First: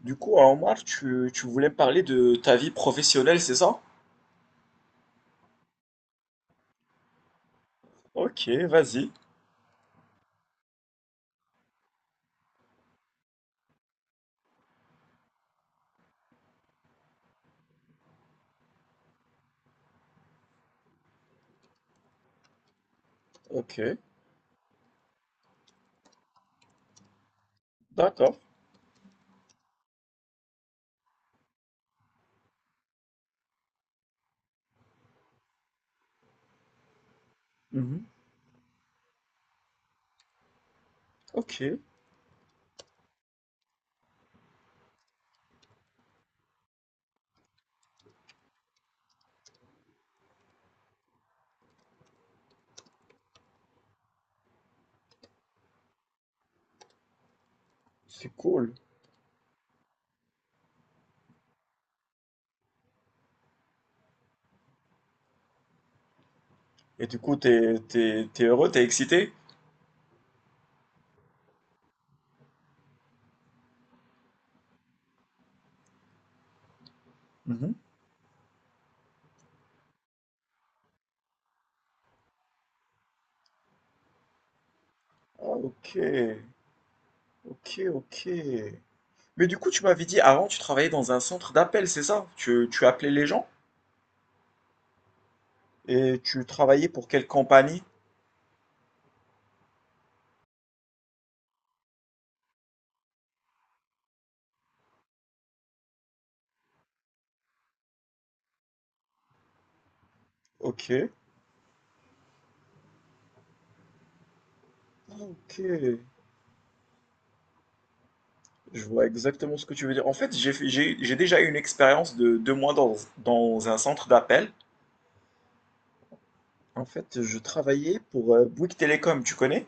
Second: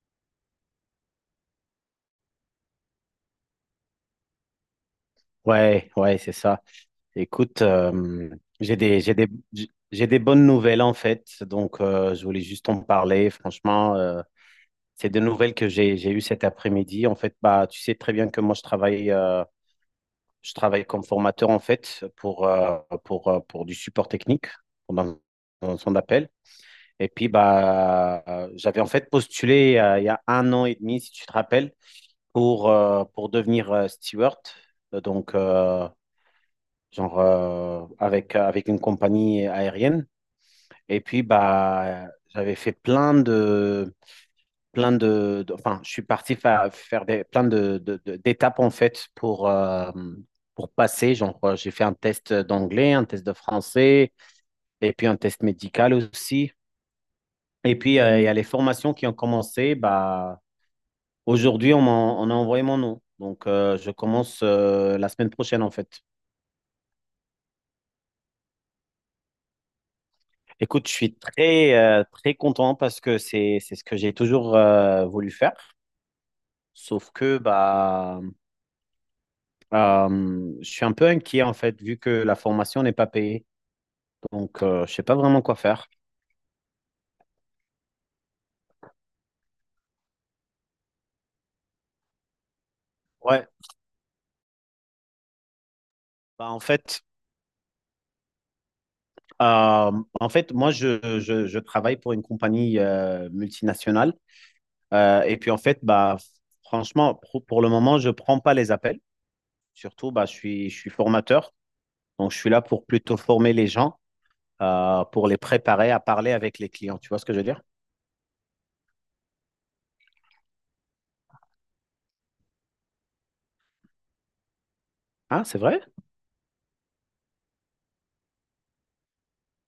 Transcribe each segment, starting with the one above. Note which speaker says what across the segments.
Speaker 1: Du coup, hein, Omar, tu voulais me parler de ta vie professionnelle, c'est ça?
Speaker 2: Ouais, ouais, c'est ça. Écoute,
Speaker 1: Ok,
Speaker 2: j'ai des,
Speaker 1: vas-y.
Speaker 2: j'ai des, j'ai des bonnes nouvelles en fait, donc je voulais juste en parler. Franchement, c'est des nouvelles que j'ai eues cet après-midi. En fait, bah, tu sais très bien que moi je travaille comme formateur en fait pour, pour du
Speaker 1: Ok,
Speaker 2: support technique pendant son appel. Et puis bah,
Speaker 1: d'accord.
Speaker 2: j'avais en fait postulé il y a un an et demi, si tu te rappelles, pour devenir steward. Donc, genre
Speaker 1: Mhm.
Speaker 2: avec, avec une compagnie aérienne. Et puis,
Speaker 1: Ok,
Speaker 2: bah, j'avais fait enfin, je suis parti faire des, plein d'étapes en fait pour passer. Genre, j'ai fait un test d'anglais, un test de français, et puis un test médical aussi. Et puis, il y
Speaker 1: c'est
Speaker 2: a les
Speaker 1: cool.
Speaker 2: formations qui ont commencé. Bah, aujourd'hui, on a envoyé mon nom. Donc, je commence la semaine prochaine en fait.
Speaker 1: Et du coup, t'es heureux, t'es excité?
Speaker 2: Écoute, je suis très, très content parce que c'est ce que j'ai toujours voulu faire. Sauf que
Speaker 1: Mhm.
Speaker 2: bah, je suis un peu inquiet en fait, vu que la formation n'est pas payée. Donc, je ne sais pas vraiment
Speaker 1: Ah,
Speaker 2: quoi
Speaker 1: ok,
Speaker 2: faire.
Speaker 1: ok, ok. Mais du coup, tu m'avais dit avant, tu travaillais dans un centre d'appel, c'est ça? Tu appelais les
Speaker 2: Ouais,
Speaker 1: gens et tu
Speaker 2: bah,
Speaker 1: travaillais pour quelle compagnie?
Speaker 2: euh, en fait, moi, je travaille pour une compagnie multinationale. Et puis, en fait, bah, franchement, pour le moment, je ne prends pas les appels. Surtout, bah, je
Speaker 1: Ok.
Speaker 2: suis formateur. Donc, je suis là pour plutôt former les gens.
Speaker 1: Ah,
Speaker 2: Pour les
Speaker 1: ok,
Speaker 2: préparer à parler avec les clients. Tu vois ce que je veux dire?
Speaker 1: je vois exactement ce que tu veux dire. En fait, j'ai déjà eu une expérience de 2 mois dans un centre d'appel.
Speaker 2: Ah, c'est vrai?
Speaker 1: En fait, je travaillais pour Bouygues Télécom, tu connais?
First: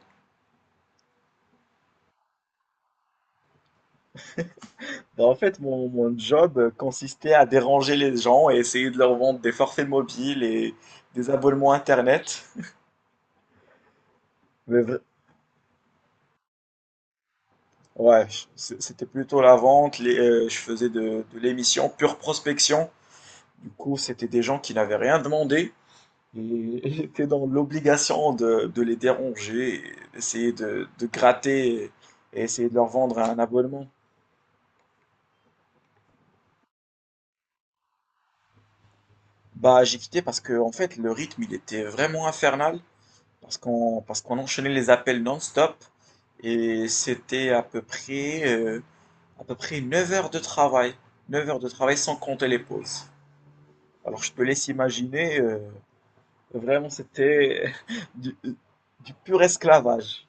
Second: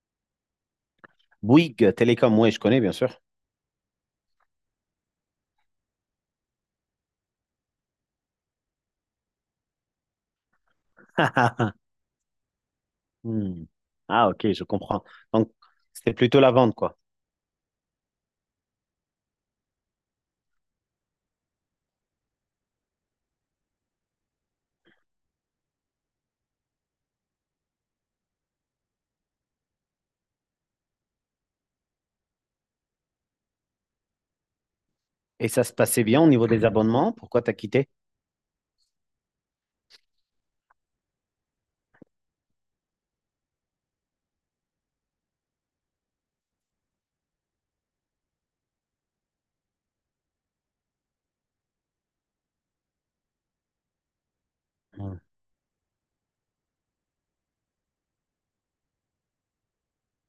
Speaker 2: Bouygues Télécom, oui, je connais, bien sûr.
Speaker 1: Ben, en fait, mon job consistait à déranger les gens et essayer de leur vendre des forfaits mobiles et des abonnements
Speaker 2: Ah,
Speaker 1: Internet.
Speaker 2: hmm. Ah, ok, je
Speaker 1: Mais vra-
Speaker 2: comprends. Donc, c'était plutôt la vente, quoi.
Speaker 1: ouais, c'était plutôt la vente. Je faisais de l'émission pure prospection. Du coup, c'était des gens qui n'avaient rien demandé et j'étais dans l'obligation de les déranger, et essayer de gratter et essayer de leur vendre un abonnement.
Speaker 2: Et ça se passait bien au niveau des abonnements? Pourquoi t'as quitté?
Speaker 1: Bah, j'ai quitté parce que, en fait, le rythme, il était vraiment infernal, parce qu'on enchaînait les appels non-stop, et c'était à peu près 9 heures de travail. 9 heures de travail sans compter les pauses. Alors, je te laisse
Speaker 2: Hmm.
Speaker 1: imaginer, vraiment, c'était du, du pur esclavage.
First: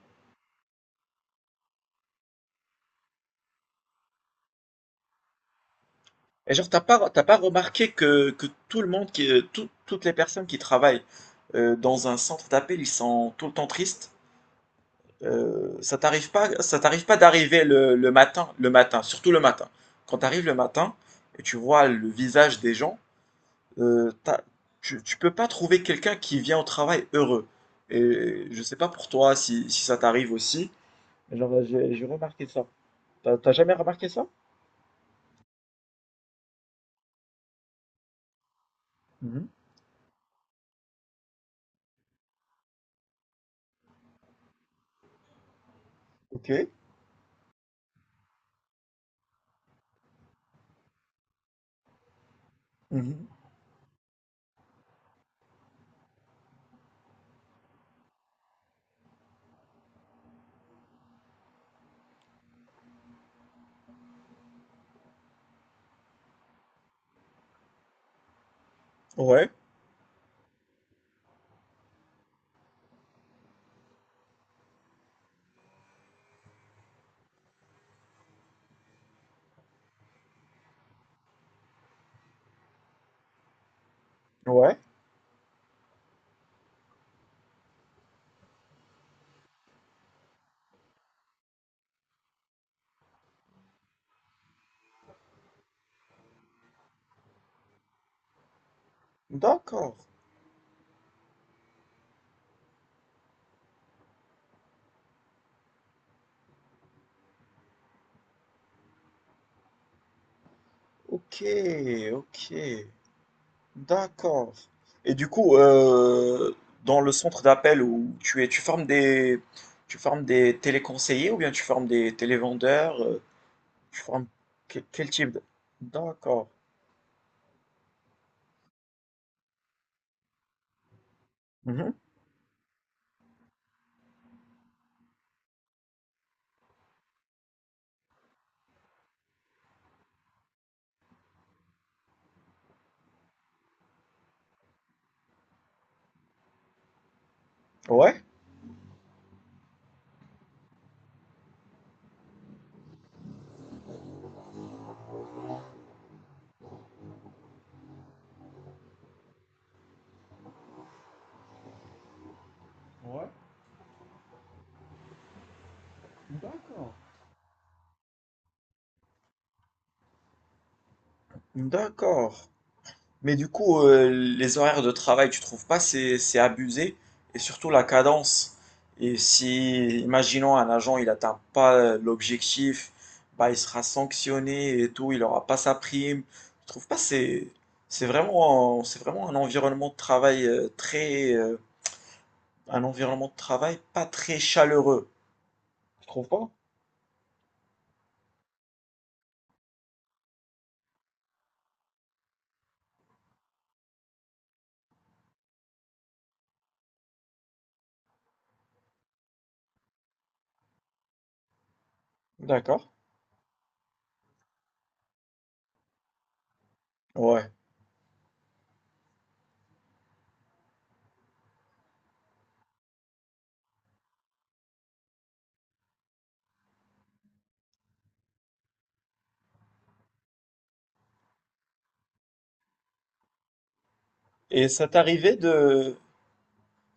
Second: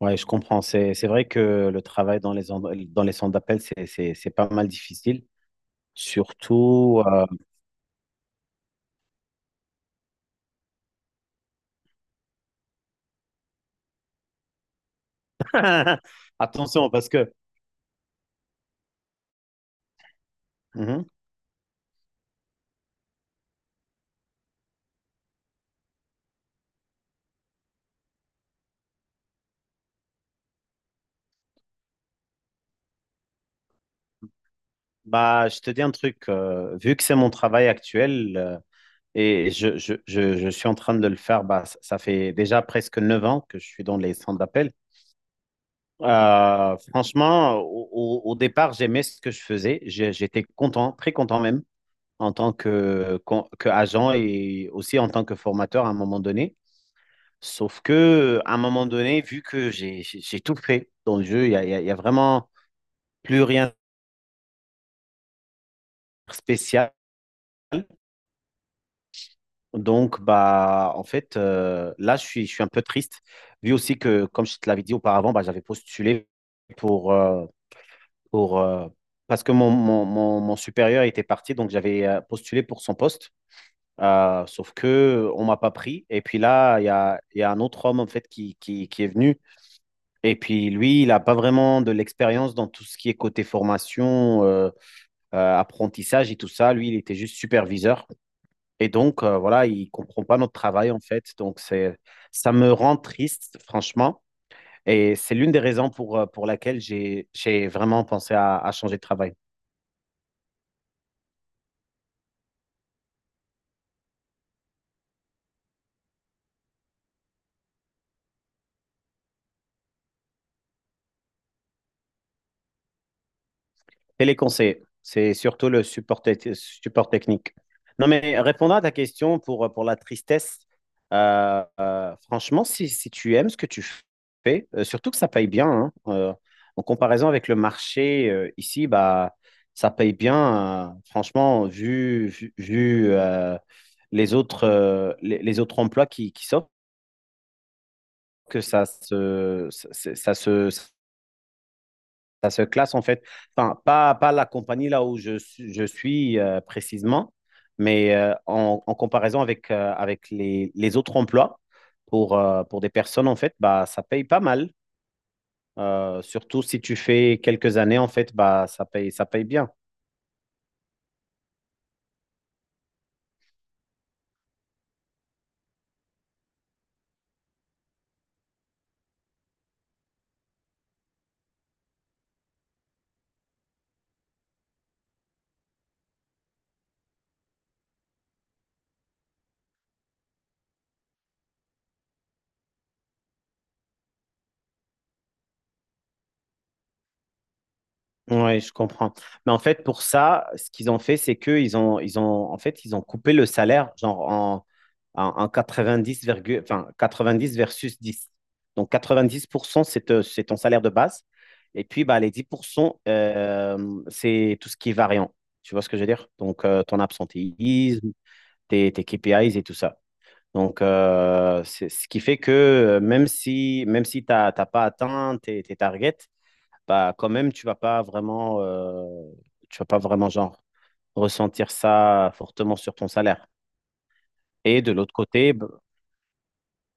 Speaker 2: Ouais, je comprends. C'est vrai que le travail dans les, dans les centres d'appel, c'est pas mal difficile.
Speaker 1: Et genre, t'as
Speaker 2: Surtout,
Speaker 1: pas, t'as pas remarqué que tout le monde, qui, tout- toutes les personnes qui travaillent dans un centre d'appel, ils sont tout le temps tristes? Euh, ça
Speaker 2: euh,
Speaker 1: t'arrive pas, ça
Speaker 2: attention,
Speaker 1: t'arrive
Speaker 2: parce
Speaker 1: pas
Speaker 2: que,
Speaker 1: d'arriver le matin, le matin, surtout le matin. Quand t'arrives le matin
Speaker 2: mhm,
Speaker 1: et tu vois le visage des gens, euh, t'as- tu peux pas trouver quelqu'un qui vient au travail heureux. Et je sais pas pour toi si ça t'arrive aussi. Mais genre, j'ai remarqué ça. T'as jamais remarqué ça?
Speaker 2: bah, je te dis un truc, vu que c'est mon travail actuel,
Speaker 1: Mhm.
Speaker 2: et je suis en train de le faire. Bah, ça fait déjà presque 9 ans que je suis dans les centres d'appel.
Speaker 1: Ok.
Speaker 2: Franchement, au départ, j'aimais ce que je faisais. J'étais content, très content même, en tant que,
Speaker 1: Mhm.
Speaker 2: que agent et aussi en tant que formateur à un moment donné. Sauf que, à un moment donné, vu que j'ai tout fait dans le jeu, il y a vraiment plus rien de spécial.
Speaker 1: Ouais.
Speaker 2: Donc, bah, en fait, là, je suis un peu triste, vu aussi que, comme je te l'avais dit auparavant, bah, j'avais postulé pour, euh, pour, euh, parce que mon supérieur était parti, donc j'avais postulé pour son poste. Sauf
Speaker 1: Ouais.
Speaker 2: que on m'a pas pris. Et puis là, il y a un autre homme, en fait, qui est venu. Et puis lui, il n'a pas vraiment de l'expérience dans tout ce qui est côté formation, apprentissage et tout ça. Lui, il était juste superviseur. Et donc, voilà, il
Speaker 1: D'accord.
Speaker 2: comprend pas notre travail, en fait. Donc, c'est, ça me rend triste, franchement. Et c'est l'une des raisons pour laquelle j'ai vraiment pensé à changer de travail.
Speaker 1: Ok, ok. D'accord. Et du coup, dans le centre d'appel où tu es, tu formes des téléconseillers ou bien tu formes des télévendeurs, tu formes
Speaker 2: Téléconseil,
Speaker 1: quel type
Speaker 2: c'est
Speaker 1: de.
Speaker 2: surtout le support,
Speaker 1: D'accord.
Speaker 2: support technique. Non, mais répondant à ta question pour la tristesse,
Speaker 1: Mhm.
Speaker 2: franchement, si, si tu aimes ce que tu fais, surtout que ça paye bien, hein, en comparaison avec le marché ici, bah, ça paye bien, franchement, vu, les autres, les autres emplois qui s'offrent,
Speaker 1: Ouais,
Speaker 2: que ça se classe en fait. Enfin, pas, pas la compagnie là où je suis précisément, mais en comparaison avec, avec les autres emplois pour des personnes en fait, bah, ça paye pas mal. Surtout si
Speaker 1: d'accord.
Speaker 2: tu fais quelques années en fait, bah, ça paye bien.
Speaker 1: D'accord. Mais du coup, les horaires de travail, tu trouves pas c'est abusé? Et surtout la cadence. Et si, imaginons, un agent, il n'atteint pas l'objectif, bah, il sera sanctionné et tout, il n'aura pas sa prime. Tu trouves pas c'est vraiment un environnement de travail, très un environnement de travail pas très chaleureux. Tu trouves pas?
Speaker 2: Ouais, je comprends. Mais en fait, pour ça, ce qu'ils ont fait, c'est que en fait, ils ont coupé le salaire genre en, en enfin, 90 versus 10. Donc 90%, c'est c'est ton salaire de base. Et puis, bah, les
Speaker 1: D'accord.
Speaker 2: 10%, c'est tout ce qui est variant. Tu vois ce que je veux dire? Donc, ton
Speaker 1: Ouais.
Speaker 2: absentéisme, tes KPIs et tout ça. Donc, c'est ce qui fait que même si tu n'as pas atteint tes, tes targets, bah quand même tu vas pas vraiment genre ressentir ça fortement sur ton salaire.
Speaker 1: Et
Speaker 2: Et
Speaker 1: ça
Speaker 2: de l'autre
Speaker 1: t'arrivait
Speaker 2: côté,
Speaker 1: de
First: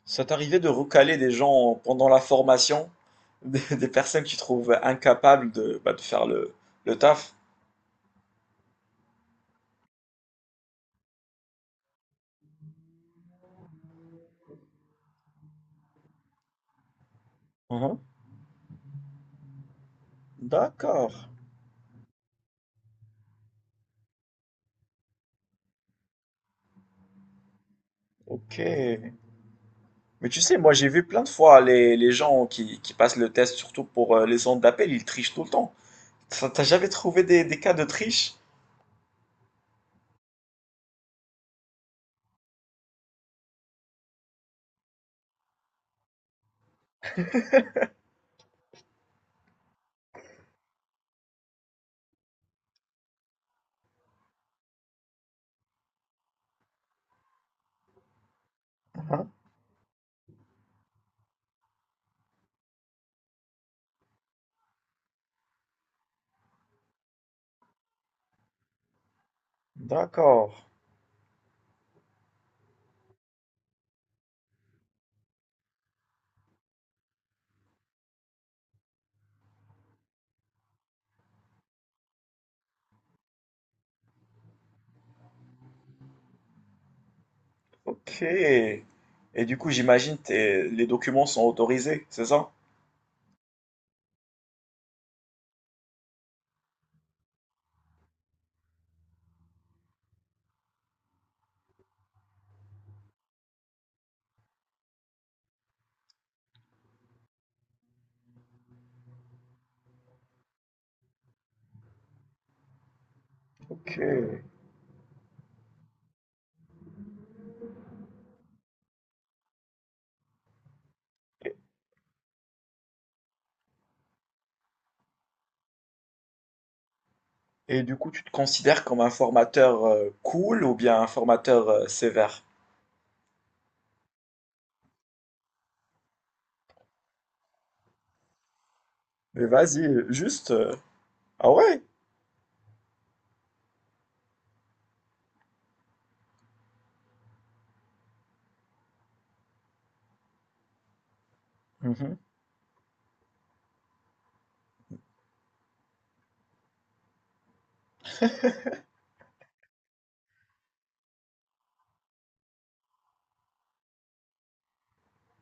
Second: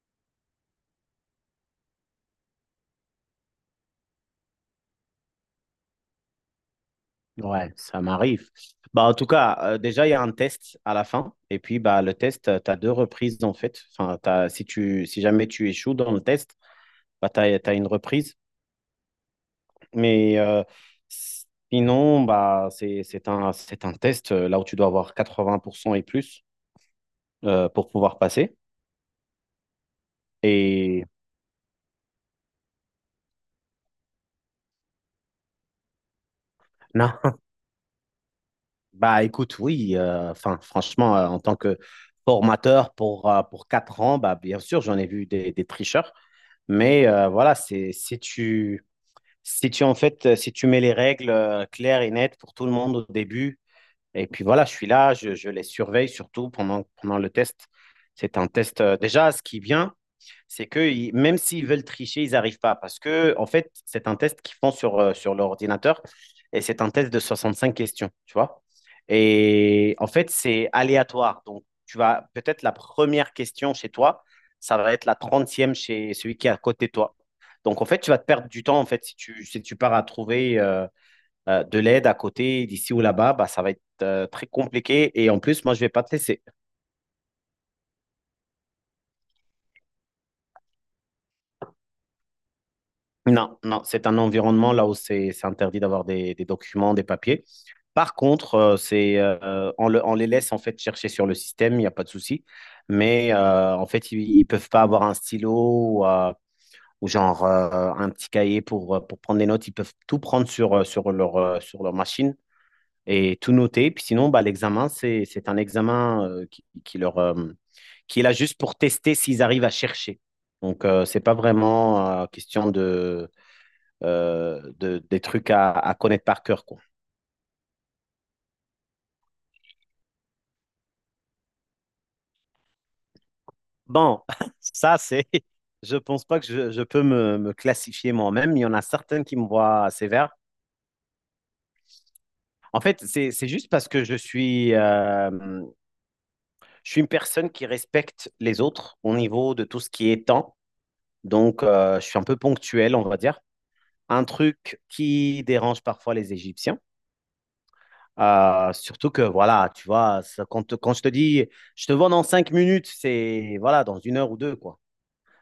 Speaker 1: Ça t'arrivait de recaler des gens pendant la formation, des personnes que tu trouves incapables de faire le taf?
Speaker 2: ouais, ça m'arrive. Bah en tout cas, déjà il y a un test à la fin et puis bah le test tu as deux reprises en fait. Enfin si tu si jamais tu échoues dans le test, bah tu as, une
Speaker 1: Mhm.
Speaker 2: reprise mais
Speaker 1: D'accord,
Speaker 2: sinon bah c'est un test là où tu dois avoir 80% et plus pour pouvoir
Speaker 1: ok.
Speaker 2: passer
Speaker 1: Mais tu sais, moi j'ai vu
Speaker 2: et
Speaker 1: plein de fois les gens qui passent le test, surtout pour les centres d'appel, ils trichent tout le temps. Ça, t'as jamais
Speaker 2: non.
Speaker 1: trouvé des cas de triche?
Speaker 2: Bah écoute, oui, enfin franchement, en tant que formateur pour 4 ans, bah, bien sûr, j'en ai vu des tricheurs. Mais voilà, c'est si tu en fait si tu mets les règles claires et nettes pour tout le monde au début, et puis voilà, je suis là, je les surveille surtout pendant, pendant le test. C'est un test
Speaker 1: Mhm.
Speaker 2: déjà, ce qui vient c'est que même s'ils veulent tricher, ils n'arrivent pas. Parce que, en fait, c'est un test qu'ils font sur, sur l'ordinateur et c'est un test de 65 questions, tu vois. Et en fait,
Speaker 1: D'accord,
Speaker 2: c'est aléatoire. Donc, tu vas peut-être la première question chez toi, ça va être la trentième chez celui qui est à côté de toi. Donc, en fait, tu vas te perdre du temps, en fait, si tu, si tu pars à trouver de l'aide à côté, d'ici ou là-bas, bah, ça va être très compliqué. Et en plus, moi, je ne vais pas te laisser.
Speaker 1: ok. Et du coup, j'imagine les documents sont autorisés, c'est ça?
Speaker 2: Non, non, c'est un environnement là où c'est interdit d'avoir des documents, des papiers. Par contre, on les laisse en fait chercher sur le système, il n'y a pas de souci. Mais en fait, ils ne peuvent pas avoir un stylo ou, genre un petit cahier pour prendre des notes. Ils peuvent tout prendre sur, sur leur machine et tout noter.
Speaker 1: Ok.
Speaker 2: Puis sinon, bah, l'examen, c'est un examen qui leur, qui est là juste pour tester s'ils arrivent à chercher. Donc, c'est pas vraiment question de des trucs à connaître par cœur, quoi.
Speaker 1: Et du coup, tu te considères comme un formateur cool ou bien un formateur sévère?
Speaker 2: Bon, ça, c'est. Je pense pas que je peux me classifier moi-même. Il y en a certaines qui
Speaker 1: Mais
Speaker 2: me voient
Speaker 1: vas-y,
Speaker 2: sévère.
Speaker 1: juste. Ah ouais?
Speaker 2: En fait, c'est juste parce que je suis une personne qui respecte les autres au niveau de tout ce qui est temps. Donc, je
Speaker 1: Mhm.
Speaker 2: suis un peu ponctuel, on va dire. Un truc qui dérange parfois les Égyptiens. Surtout que, voilà, tu vois, quand, quand je te dis, je te vois dans cinq minutes, c'est, voilà, dans une heure ou deux, quoi.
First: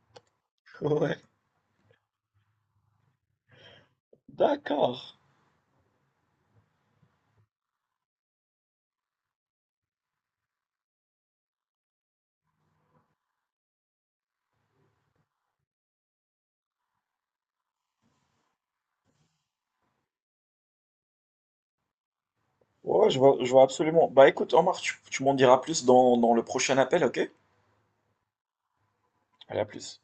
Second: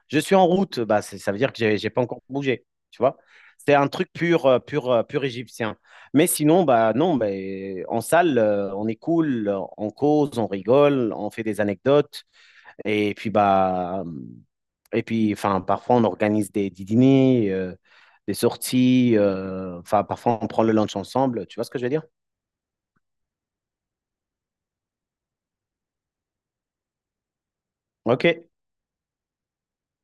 Speaker 2: Je suis en route, bah,
Speaker 1: Ouais,
Speaker 2: ça veut dire que j'ai pas encore bougé, tu vois. C'est un truc pur,
Speaker 1: d'accord.
Speaker 2: pur égyptien. Mais sinon, bah non, bah, en salle, on est cool, on cause, on rigole, on fait des anecdotes, et puis bah, et puis, enfin, parfois on organise des dîners, des sorties, enfin, parfois on prend le lunch ensemble, tu vois ce que je veux dire?
Speaker 1: Ouais, je vois absolument. Bah écoute, Omar, tu m'en diras plus dans le prochain appel, ok?
Speaker 2: Ok.
Speaker 1: Allez, à plus.